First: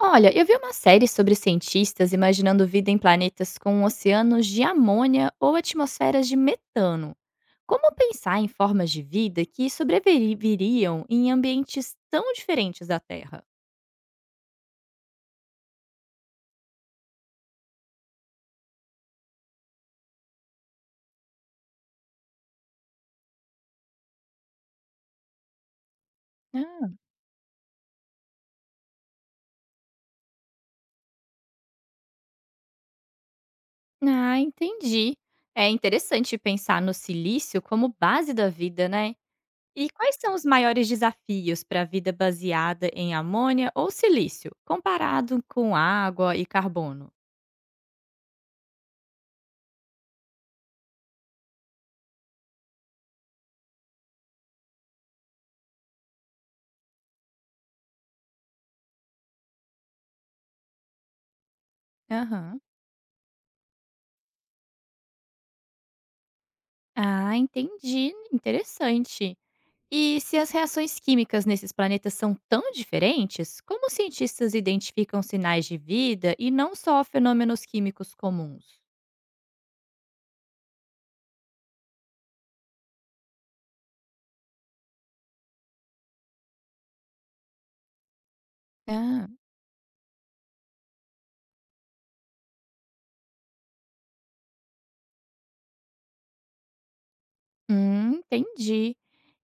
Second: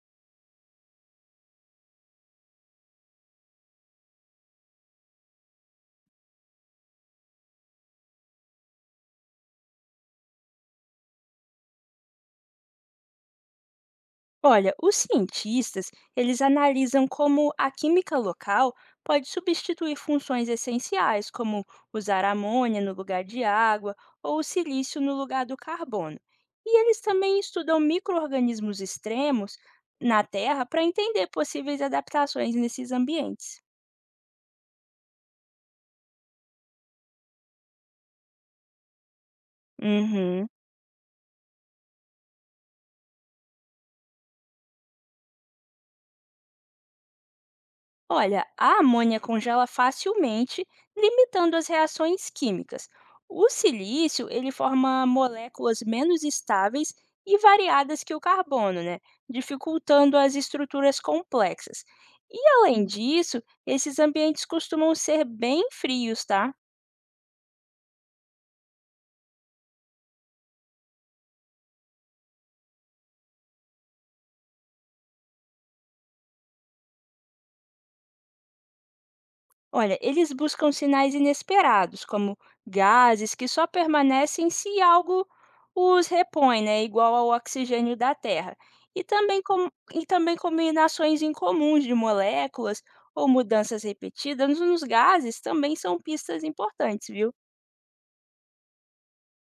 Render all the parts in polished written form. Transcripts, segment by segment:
Olha, eu vi uma série sobre cientistas imaginando vida em planetas com oceanos de amônia ou atmosferas de metano. Como pensar em formas de vida que sobreviveriam em ambientes tão diferentes da Terra? Olha, os cientistas, eles analisam como a química local pode substituir funções essenciais, como usar amônia no lugar de água ou o silício no lugar do carbono. E Ah, eles também estudam micro-organismos extremos na Terra para entender possíveis adaptações nesses ambientes. ah, entendi. É interessante pensar no silício como base da vida, né? E quais são os Uhum. maiores desafios para a vida baseada em amônia ou silício, comparado com água e carbono? Olha, a amônia congela facilmente, limitando as reações químicas. O silício, ele forma moléculas menos estáveis e variadas que o carbono, né? Dificultando as estruturas complexas. E Aham. além disso, esses ambientes costumam ser bem frios, tá? Ah, entendi. Interessante. E se as reações químicas nesses planetas são tão diferentes, como os cientistas identificam sinais de vida e não só fenômenos químicos comuns? Olha, eles buscam sinais inesperados, como gases que só permanecem se algo os repõe, né, igual ao oxigênio da Terra. E Ah, também, e também combinações incomuns de moléculas ou mudanças repetidas nos gases também são pistas importantes, viu? Entendi.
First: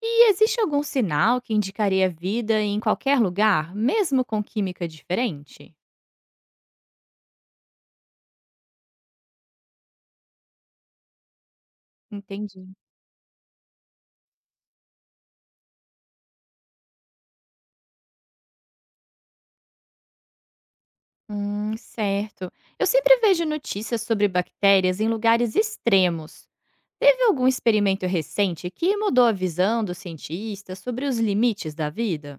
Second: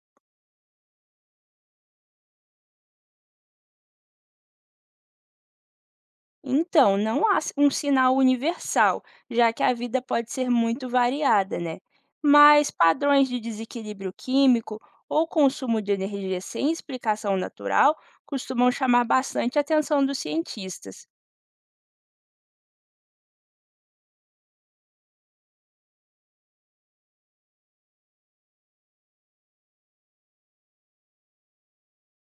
E existe algum sinal que indicaria vida em qualquer lugar, mesmo com química diferente? Então, não há um sinal universal, já que a vida pode ser muito variada, né? Entendi. Mas padrões de desequilíbrio químico ou consumo de energia sem explicação natural costumam chamar bastante a atenção dos cientistas. Certo. Eu sempre vejo notícias sobre bactérias em lugares extremos. Teve algum experimento recente que mudou a visão dos cientistas sobre os limites da vida?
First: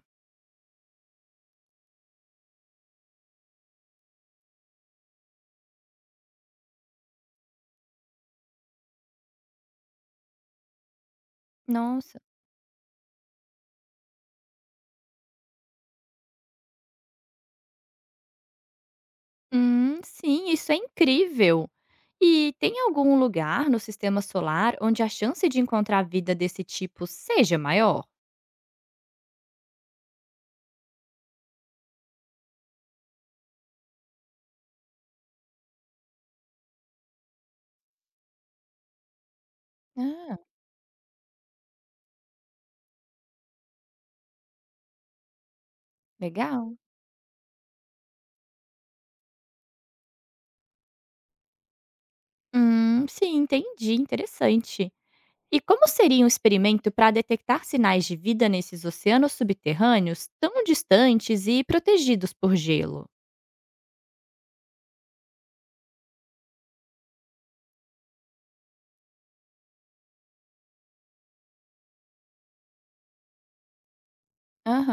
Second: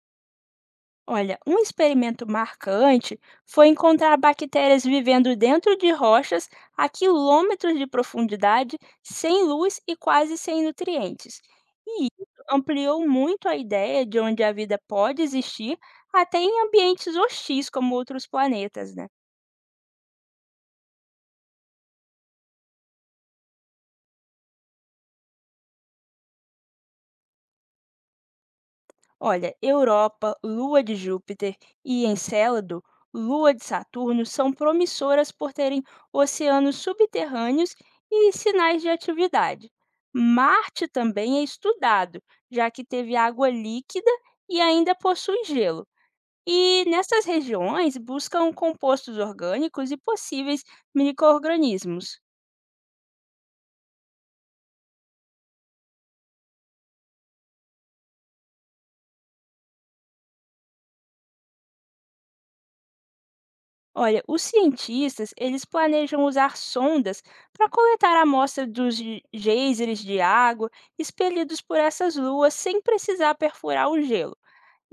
Olha, um experimento marcante foi encontrar bactérias vivendo dentro de rochas a quilômetros de profundidade, sem luz e quase sem nutrientes. E Nossa. isso ampliou muito a ideia de onde a vida pode existir, até em ambientes hostis como outros planetas, né? Sim, isso é incrível! E tem algum lugar no sistema solar onde a chance de encontrar vida desse tipo seja maior? Olha, Europa, Lua de Júpiter e Encélado, Lua de Saturno, são promissoras por terem oceanos subterrâneos e sinais de atividade. Ah, Marte também é estudado, já que teve água líquida e ainda possui gelo. legal. E nessas regiões buscam compostos orgânicos e possíveis micro-organismos. Sim, entendi. Interessante. E como seria um experimento para detectar sinais de vida nesses oceanos subterrâneos tão distantes e protegidos por gelo? Olha, os cientistas, eles planejam usar sondas para coletar amostras dos geysers de água expelidos por essas luas sem precisar perfurar o gelo.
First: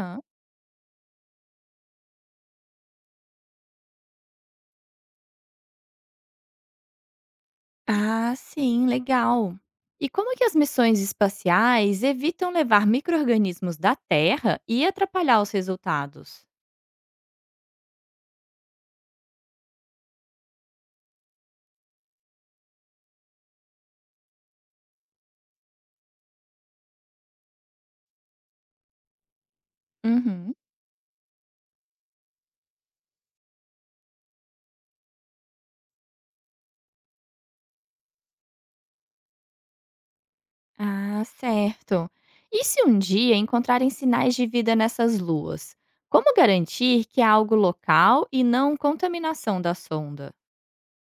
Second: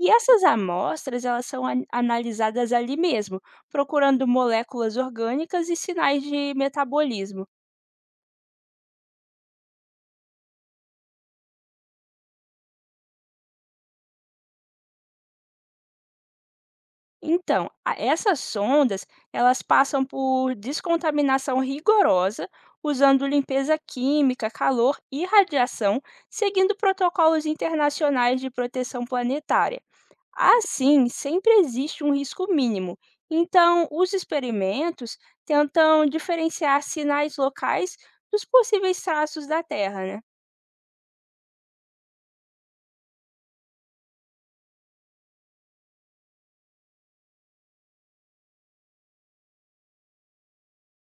E essas amostras, elas são analisadas ali mesmo, procurando moléculas orgânicas e sinais de metabolismo. Ah, sim, legal. E como que as missões espaciais evitam levar micro-organismos da Terra e atrapalhar os resultados? Então, essas sondas, elas passam por descontaminação rigorosa, usando limpeza química, calor e radiação, seguindo protocolos internacionais de proteção planetária. Uhum. Assim, sempre existe um risco mínimo. Então, os experimentos tentam diferenciar sinais locais dos possíveis traços da Terra, né? Ah, certo. E se um dia encontrarem sinais de vida nessas luas? Como garantir que é algo local e não contaminação da sonda?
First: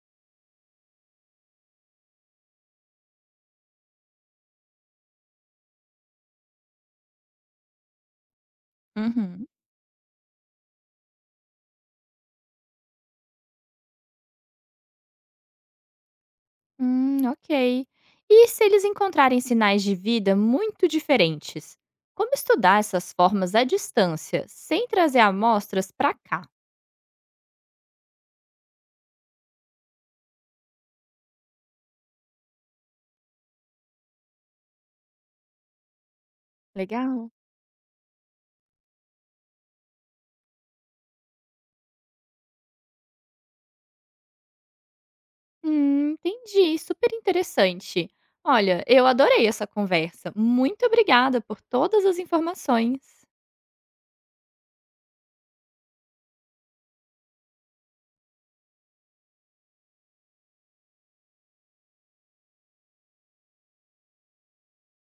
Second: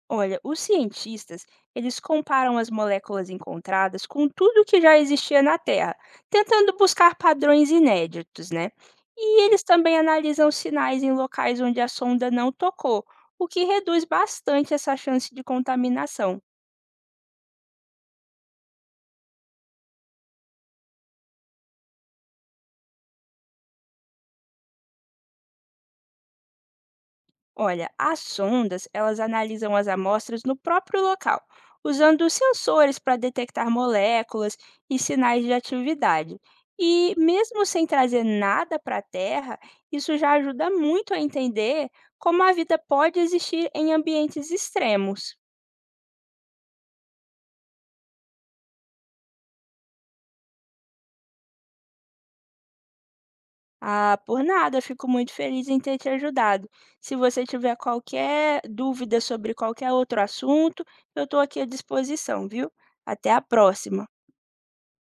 Olha, os cientistas, eles comparam as moléculas encontradas com tudo que já existia na Terra, tentando buscar padrões inéditos, né? E Uhum. eles também analisam sinais em locais onde a sonda não tocou, o que reduz bastante essa chance de contaminação. Ok. E se eles encontrarem sinais de vida muito diferentes? Como estudar essas formas à distância, sem trazer amostras para cá? Olha, as sondas, elas analisam as amostras no próprio local, usando sensores para detectar moléculas e sinais de atividade. E Legal. mesmo sem trazer nada para a Terra, isso já ajuda muito a entender como a vida pode existir em ambientes extremos. Entendi. Super interessante. Olha, eu adorei essa conversa. Muito obrigada por todas as informações. Ah, por nada, fico muito feliz em ter te ajudado. Se você tiver qualquer dúvida sobre qualquer outro assunto, eu estou aqui à disposição, viu? Até a próxima!